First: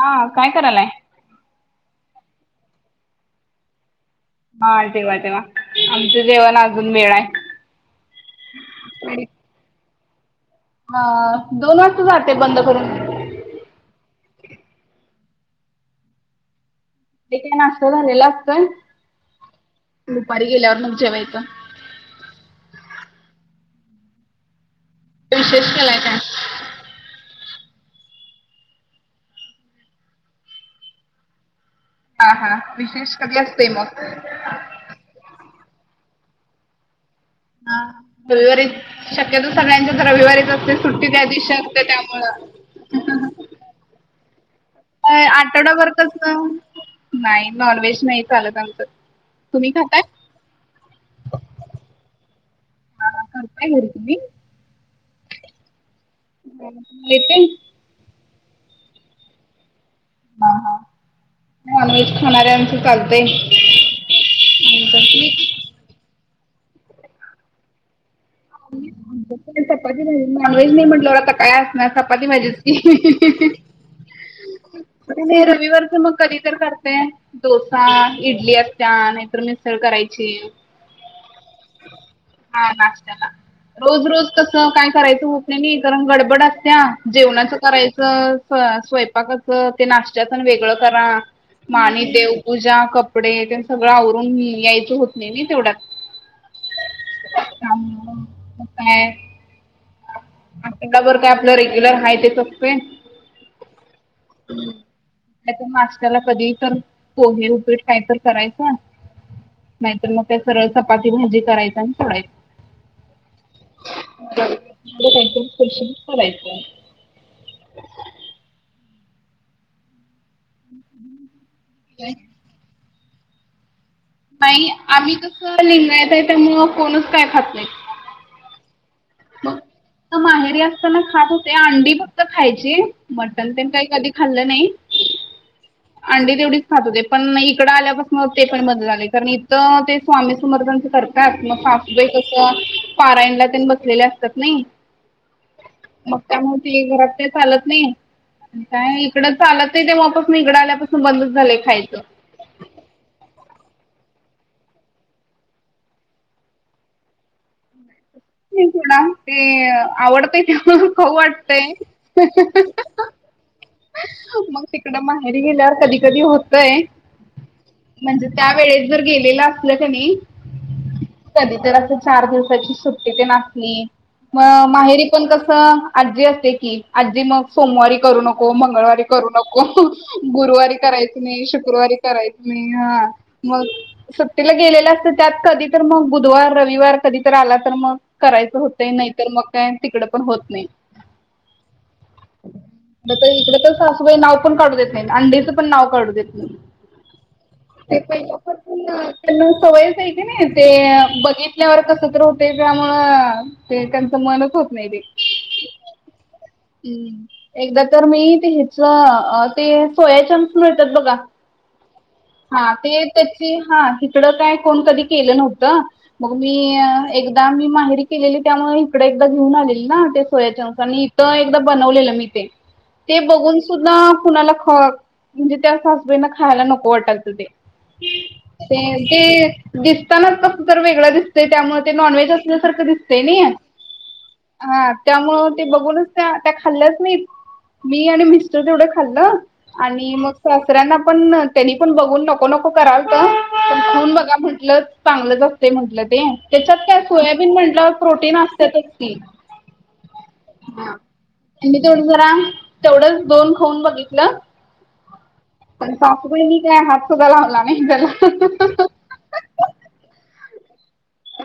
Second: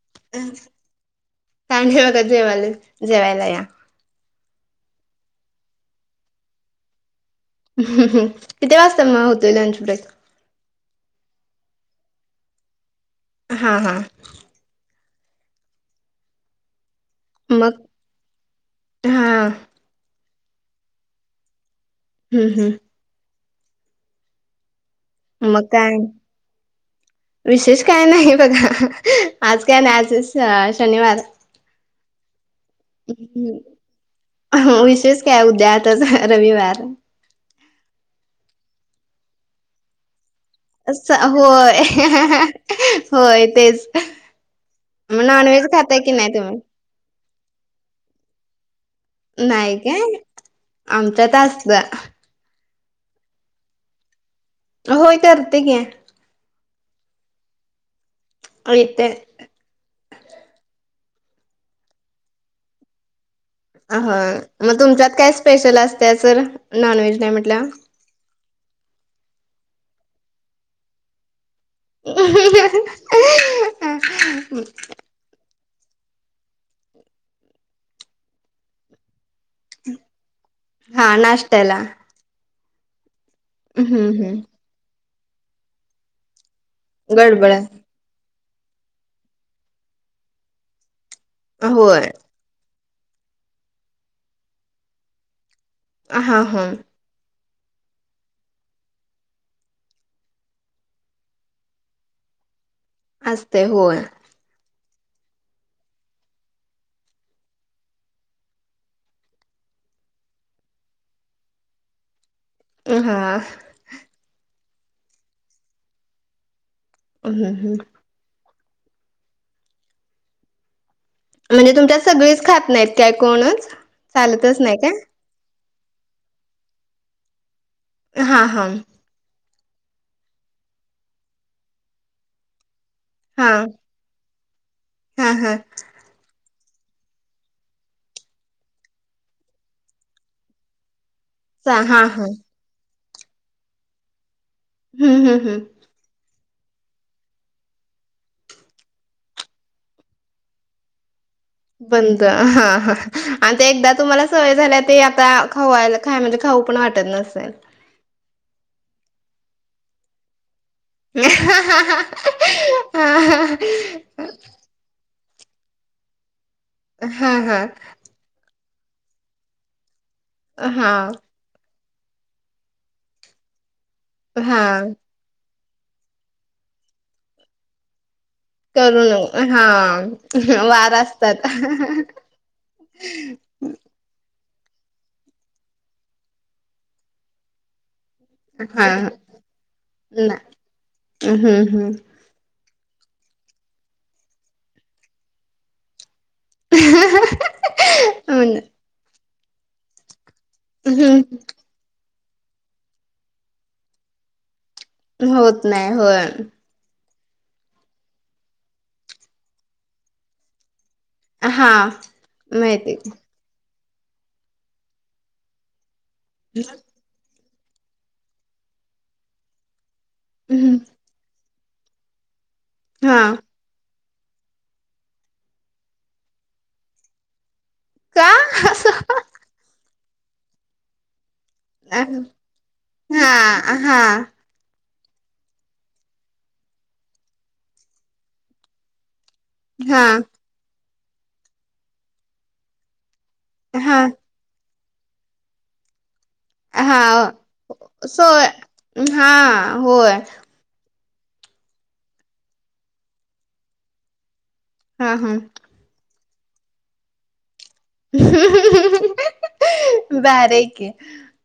हा काय करायलाय? काय नाय बघा जेवायलोय जेवायला या. हा जेवा जेवा आमचं जेवण अजून वेळ आहे. ह्म किती वाजता मग होतोय लंच ब्रेक? हा दोन वाजता जाते बंद करून. हां हां एक ला मग नाश्ता झालेला असतोय हा दुपारी गेल्यावर मग जेवायचं. हम् हम् मग विशेष केलाय काय? विशेष काय नाही बघा आज काय नाही आज शनिवार हा हा विशेष कधी असतय मग? विशेष काय उद्या आताच रविवार हा रविवारी शक्यतो सगळ्यांच्या रविवारीच असते सुट्टी स- त्या दिवशी होय असते त्यामुळ. होय तेच अ म नॉनव्हेज आठवडाभर खाता की नाही कसं तुम्ही? नाही नॉन व्हेज नाही चालत आमच्यात. नाही काय आमच्यात असल. हा हा करताय घरी तुम्ही? होय करतो की. हम येतय? येतय. हा हा नॉन व्हेज खाणाऱ्याच चालतय. अ ह मग तुमच्यात काय स्पेशल असतय सर, नॉन व्हेज नाही म्हटल्यावर. आम्ही चपाती भाजी नाँन व्हेज नाही म्हटलंवर आता काय [unintelligible] ना चपाती भाजीच की [unintelligible] तुम्ही रविवारच मग कधी तर करताय ते डोसा इडली असत्या नाहीतर मिसळ उसळ करायची, हा नाश्त्याला हा नाष्ट्याला हम्म रोज रोज हम्म कस काय करायचं होत नाही कारण गडबड असत्या गडबड जेवणाच करायचं सगळ स्वयंपाकाच ते नाष्ट्या पण वेगळं करा मग आणि होय देव पूजा कपडे ते सगळं आवरून मी यायचं होत नाही ना तेवढ्यात आ हा हा त्यामुळे मग काय अंगावर काय आपलं रेग्युलर आहे तेच असतय. असते होय हम् [unintelligible] त्याच्या मास्तरला कधी तर पोहे उप्पीट काहीतर करायचं. नाहीतर मग त्या सरळ चपाती भाजी करायच आणि सोडायच. ह हां खुशीलाय [unintelligible] ह् हम हं [unintelligible] म्हणजे तुमच्यात सगळीच खात नाहीत काय कोणच चालतच नाही काय आम्ही कस लिंगायत येत आहे त्यामुळं कोणच काय खात नाही. हा हा मग माहेरी असताना खात होते अंडी फक्त खायची. हा मटन पण काही कधी खाल्लं नाही. हा अंडी तेवढीच खात होते पण इकडं आल्यापासून ते पण बंद झाले, कारण इथं ते स्वामी समर्थनाच कर तर मग हा हा सासुबाई हा कस पारायणला पण बसलेले असतात नाही. हम् हम् हम् मग त्यामुळे ती घरात ते चालत नाही. काय इकडं चालत नाही तेव्हापासून इकडं आल्यापासून बंदच झाले. बंद ह ह आणि ते एकदा तुम्हाला सवय झाल्या ते आता खावायला खाय म्हणजे खाऊ पण वाटत नसेल. नाही थोडा ते आवडतय त्या खाऊ हा वाटतय मग ते तिकड माहेरी गेल्यावर कधी कधी होतंय हा हा म्हणजे त्या वेळेस जर गेलेलं असलं क नाही हा कधी तर अस चार दिवसाची सुट्टी ते नसली हा मग माहेरी पण कस आजी असते की आजी मग सोमवारी करू नको. हो मंगळवारी करू न नको, हा गुरुवारी वार करायच नाही असतात शुक्रवारी करायच नाही हा मग सत्तेला गेलेलं असत त्यात कधी तर मग बुधवार रविवार कधी तर आला तर मग करायचं होत हा नाहीतर मग काय तिकड पण होत नाही. हम्म हम्म इकडे तर सासूबाई नाव पण काढू देत नाही अंडीच पण नाव काढू देत नाही. ते हो ना पाहिल्यापासून त्यांना सवयच नाही. नाही ते हम्म बघितल्यावर कस तर होते त्यामुळ ते त्यांचं मनच होत नाही ते होत नाही. होय. हम्म एकदा तर मी ते ह्याच ते सोया चंक्स मिळतात बघा हा हा माहिती ते त्याची हा तिकडं काय कोण कधी केलं नव्हतं मग मी एकदा मी माहेरी केलेली त्यामुळे इकडे एकदा घेऊन आलेली ना ते सोयाचंक्स आणि इथ एकदा बनवलेलं मी ते. ते हा बघून सुद्धा कुणाला ख म्हणजे त्या [unintelligible] खायला नको वाटायचं ते का असं ते दिसताना कसतरी वेगळ दिसतय त्यामुळे ते हा नॉनवेज असल्यासारखं दिसतंय नाही. हा हा हा त्यामुळ ते बघूनच त्या त्या खाल्ल्याच नाहीत मी आणि मिस्टर तेवढं खाल्ल आणि मग सासऱ्यांना पण त्यांनी पण बघून नको नको करालत हा चाखून बघा म्हटल चांगलंच असते म्हटलं ते त्याच्यात काय हा सोयाबीन म्हटल्यावर प्रोटीन सोय असत्यातच की. हा होय हा त्यांनी तेवढं जरा तेवढंच दोन खाऊन बघितलं हा हा. पण सासूबाईंनी काय हात सुद्धा लावला नाही त्याला भारी की.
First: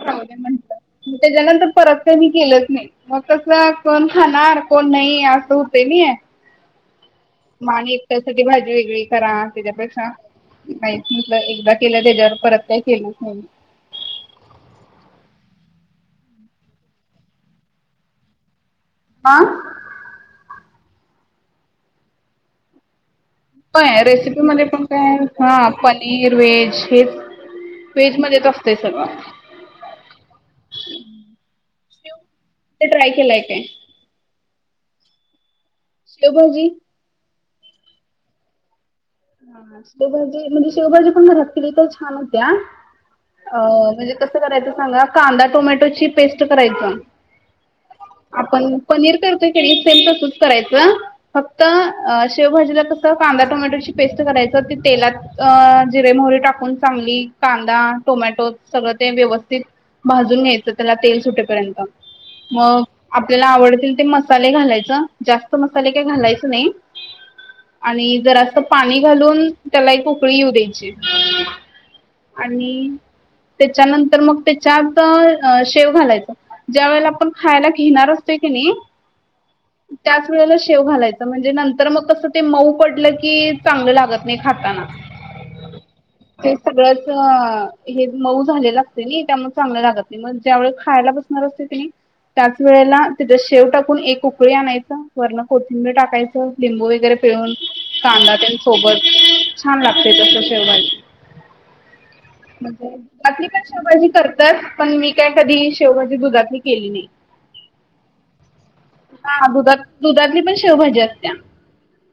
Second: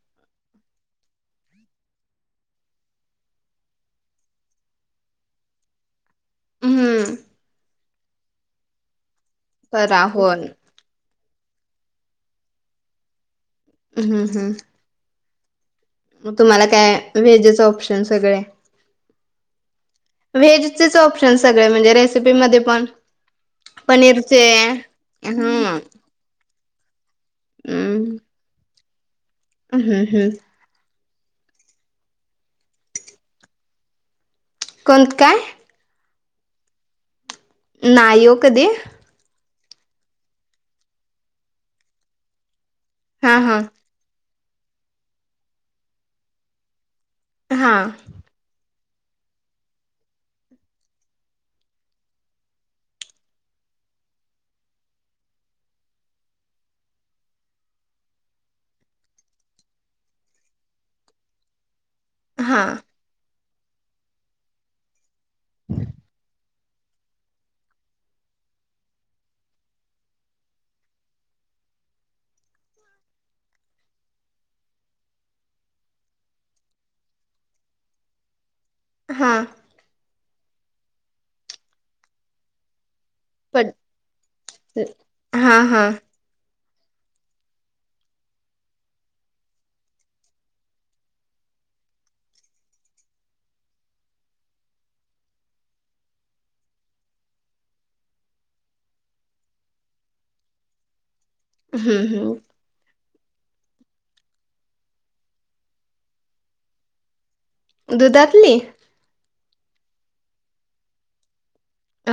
राहू दे म्हटलं, त्याच्यानंतर परत काय मी केलंच नाही. मग कस कोण खाणार कोण नाही असं होतंय नाही. हम्म. आणि एकट्यासाठी भाजी वेगळी करा परा त्याच्यापेक्षा होय काय तीच एकदा केलं त्याच्यावर परत काय केलंच नाही. हम्म हम्म. मग तुम्हाला काय व्हेजेचं ऑप्शन सगळे हा. व्हेजचेच ऑप्शन सगळे म्हणजे रेसिपीमध्ये पण व्हय, पनीरचे रेसिपीमध्ये पण काय हा हम्म पनीर वेज हेच हम्म व्हेजमध्येच अस तय सगळ. हम्म हम्म. ते ट्राय केलय काय? कंद काय? शेवभाजी नाही ओ कधी. हा शेवभजी म्हणजे शेवभाजी पण घरात केली तर छान होते हा हा हा अह म्हणजे कसं करायचं सांगा, कांदा टोमॅटो ची पेस्ट करायचं हा. आपण पनीर करतोय की नाय सेम तसच करायचं फक्त अह शेवभाजीला कस कांदा टोमॅटोची पेस्ट घालायचं असत तेलात अह जिरे मोहरी टाकून चांगली कांदा, टोमॅटो सगळं ते व्यवस्थित भाजून घ्यायचं त्याला तेल सुटेपर्यंत. हा मग आपल्याला आवडतील ते मसाले घालायच. जास्त मसाले काय घालायच नाही. आणि जरासं पाणी घालून त्याला एक उकळी येऊ द्यायची आणि त्याच्यानंतर मग त्याच्यात शेव घालायच ज्या वेळेला आपण खायला घेणार असतो की नाही हां त्याच वेळेला शेव घालायचं म्हणजे नंतर मग कसं ते मऊ पडलं की पड चांगलं लागत नाही खाताना हा हा ते सगळंच हे मऊ झालेलं असते नाही त्यामुळे चांगलं लागत नाही मग ज्यावेळी खायला बस नार असतो की नाही त्याच वेळेला तिचा शेव टाकून एक उकळी आणायचं वरला कोथिंबीर टाकायचं लिंबू वगैरे पिळून कांदा ते सोबत छान लागते तस शेवभाजी हम् हम दुधातली पण शेवभाजी करतात पण मी काय कधी शेवभाजी दुधातली केली नाही दुधातली हा दुधात दुधातली पण शेवभाजी असत्या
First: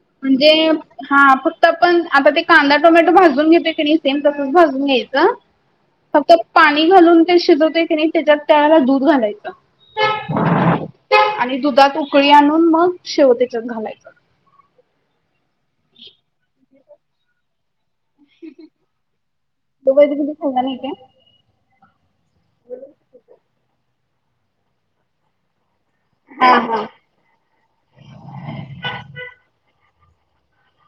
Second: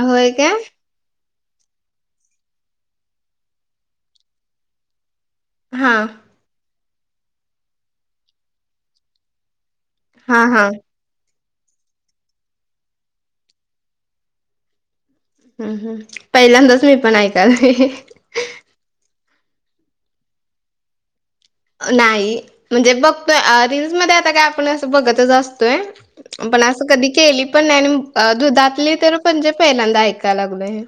होय काय हा फक्त आपण आता ते कांदा टोमॅटो भाजून घेतोय की नाही सेम तसच भाजून घ्यायचं हा फक्त पाणी घालून ते शिजवते की नाही त्याच्यात त्याळाला दूध घालायचं हा हा आणि दुधात उकळी आणून मग शेवतेच्यात घालायची पहिल्यांदाच मी पण ऐकाल म दुधातली कुठे खाल्ला नाही काय नाही म्हणजे बघतोय रीलल्स मध्ये आता काय आपण असं बघतच असतोय हा पण असं हा कधी केली पण नाही आणि दुधातली तर पणजे पहिल्यांदा ऐकायला लागल हे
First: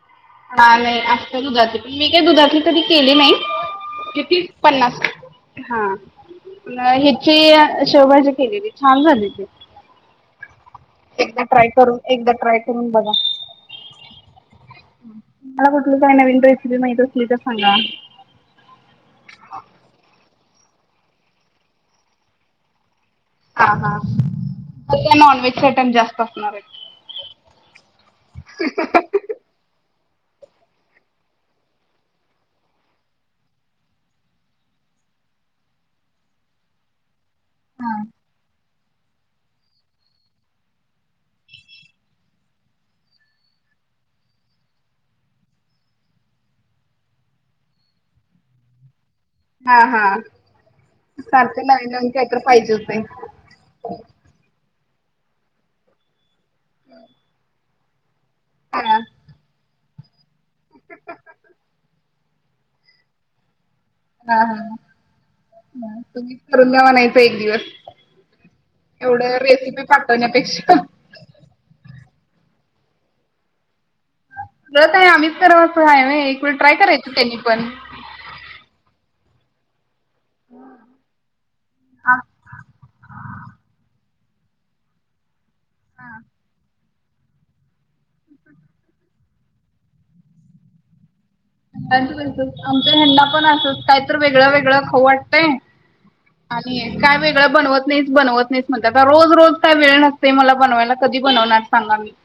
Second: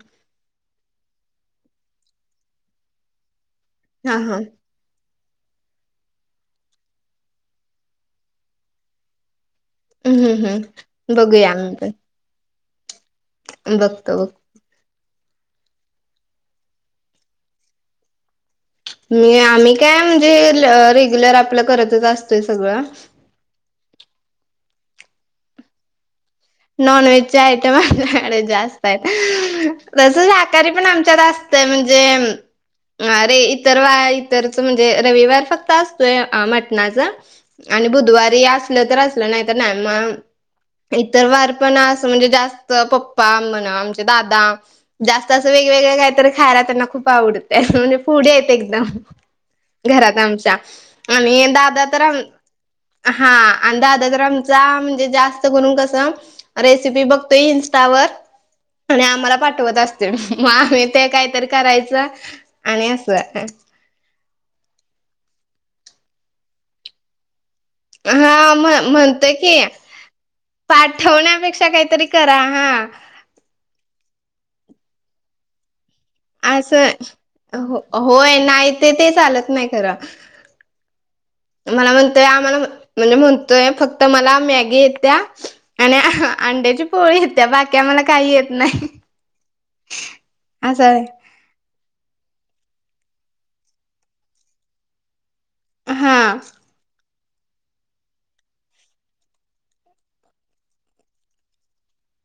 हा नाही आत्ता दुधातली पण मी काय दुधातले कधी केली हां, नाही कि हां. पन्नास हा हिची शेवभाजी केलेली छान झाली ती. हम्म हम्म हम्म एकदा बघूया ट्राय नंतर? करून एकदा ट्राय करून बघा? बघतो. मला कुठलं काही नवीन रेसिपी माहीती असली तर सांगा. मी आम्ही काय म्हणजे रेग्युलर आपलं करतचचं असतोयं सगळं. हा हा ते त्या नॉनव्हेज ॲटम जास्तं असणार आहे. नॉनव्हेजचे ॲटम माझ्याकडे जास्तं आहे. तसं आखाड्यात पण आमच्यात असते म्हणजे? अरे इतर वारी इतर म्हणजे रविवार फक्त असतोयं फक्त मटणाचा. आणि आहेत. बुधवारी असलं तर असलं नाही तर नाही मंग. तर वार पण असं म्हणजे जास्त पप्पा म्हणा आमचे दादा? जास्त असं वेगळं वेगळं कायतरी खायला त्यांना खूप आवडतें म्हणजे फ्रुडी हेत एकदम. हा हा घरात आमच्या आणि सारखं दादा नवीन तर नवीन काहीतर पाहिजे होतंय. हा. आणि दादा तर आमचा म्हणजे जास्त करून कसं रेसिपी बघतोयं इंटरेस्ट आहे. स्टावर हा आणि आम्हाला पाठवतं असतं. आम्ही कायतरी करायचं आणि असं. हा हा तुम्हीच करून दया म्हण एक दिवस. हा म्हण म्हणते एवढं कि रेसिपी पाठवण्यापेक्षा पाठ ठेवण्यापेक्षा काहीतरी करा हा. रोज काय आम्हीचं करावंस हाय व्हवं एक वेळ ट्राय असं करायच त्यांनी पण. हो होय, नाही ते ते चालत नाही खरं. [inaudible] मला हा म्हणतोयं आम्हाला म्हणतोय फक्त मला मॅगी येत्या आणि हा अंड्याची पोळी येत्या, बाकी आम्हाला काही येत नाही. असं हाय. आमचा यांना पण असंच काही तर वेगळं वेगळं खाऊ वाटतंय हां. आणि काय वेगळं बनवतं नाहीसं, बनवत नाहीसं म्हणत्यात, आता रोज रोज काय वेळ नसतय मला बनवायला, कधी बनवणार सांगा ना? [inaudible]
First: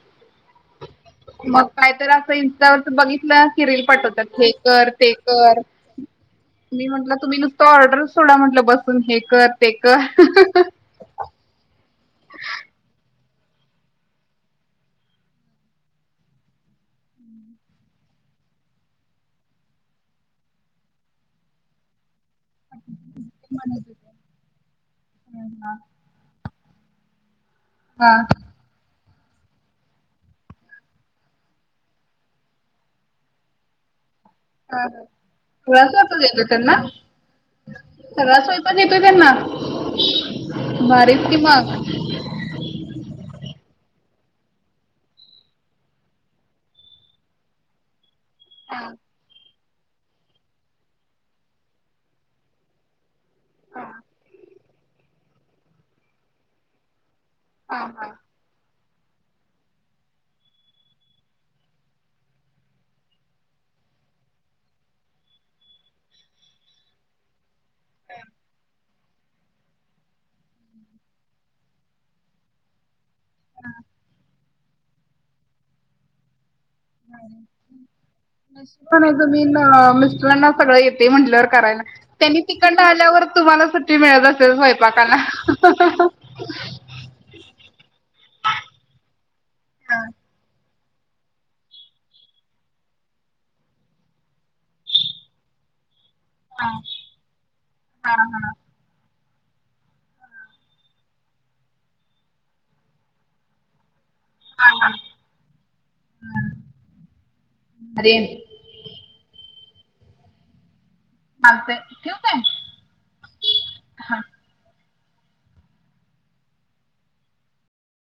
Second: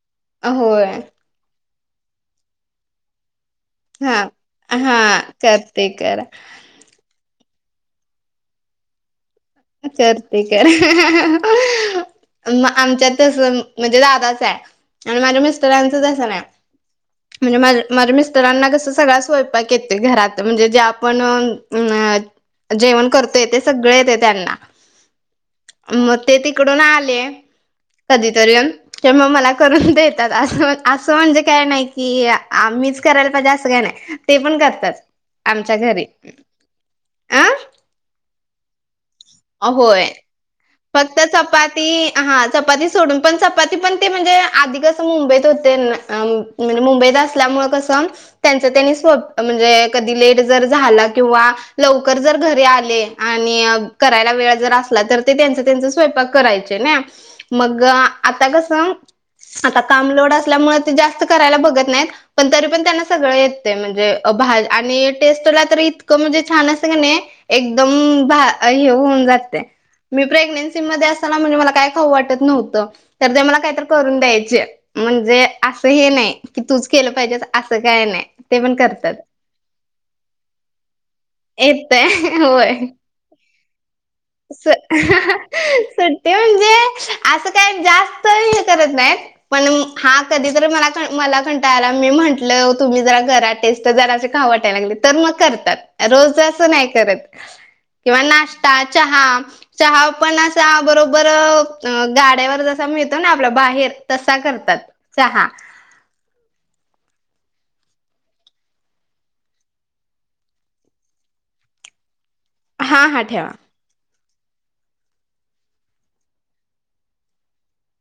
होय. मग काय तर असं इन्स्टा वर बघितलं कि रील हा पाठवतात हे कर हा ते कर. करते करा मी म्हटलं तुम्ही नुसतं ऑर्डर सोडा म्हटलं बसून हे कर हे कर ते कर. [inaudible] आमच्यात तसं म्हणजे दादाचं हाय. आणि माझ्या मिस्टरांच तसं नाही. [inaudible] म्हणजे माझ्या मिस्टरांना कसं सगळा स्वयंपाक येतीत घरात म्हणजे जे आपण अं जेवण करतोय ते सगळे येतय त्यांना, मग ते तिकडून आले, हा कधीतरी मग मला करून देतात, असं म्हणजे काय नाही कि आम्हीच करायला पाहिजे असं काय नाय ते पण हा करतात आमच्या सगळा घरी, स्वयंपाक येतो त्यांना अं? सगळा स्वयंपाक येतोय त्यांना? होय, फक्त भारीच की मग चपाती हा चपाती सोडून, पण चपाती पण ते म्हणजे आधी कसं मुंबईतं होते मी न मुंबईत असल्यामुळे कसं त्यांच हा त्यांनी सो म्हणजे कधी लेट जर झाला, किंवा लवकर जर घरी आले आणि करायला वेळ जर असला तर ते त्यांच त्यांचं स्वयंपाक करायचे नाही मग हा आता कसं आता काम लोड असल्यामुळे ते जास्त करायला बघत नाहीत पण तरी पण त्यांना सगळं येतय, म्हणजे भाज आणि टेस्टला तर इतकं म्हणजे छान असंय किणी एकदम भा हे होऊन जातय, मी प्रेग्नेन्सी मध्ये असताना म्हणजे मला काय खाऊ वाटत नव्हतं तर ते मला काहीत करून द्यायचे, म्हणजे असं हे नाही की तुच केलं पाहिजेस असं काय नाही ते पण नाही करतात. तुम्ही मिस्टरांना सगळं येते म्हटल्यावर करायला ते त्यांनी होय. तिकडनं आल्यावर तुम्हाला सुट्टी मिळत असेल स्वयंपाकाला सुट्टी म्हणजे असं काय जास्त हे करत नाहीत पण हा कधी तर मला मला कंटाळा आला आणि मी म्हंटलं तुम्ही जरा करा टेस्ट जराशे खाऊ वाटाय लागले तर मग करतात रोज च आस नाही करत, किंवा नाश्ता, चहा चहा पण असा बरोबर गाड्यावर जसा मिळतो ना आपला बाहेर तसा करतात चहा. आर्यन. आते ठेवतेय. हां-हां, ठेवा.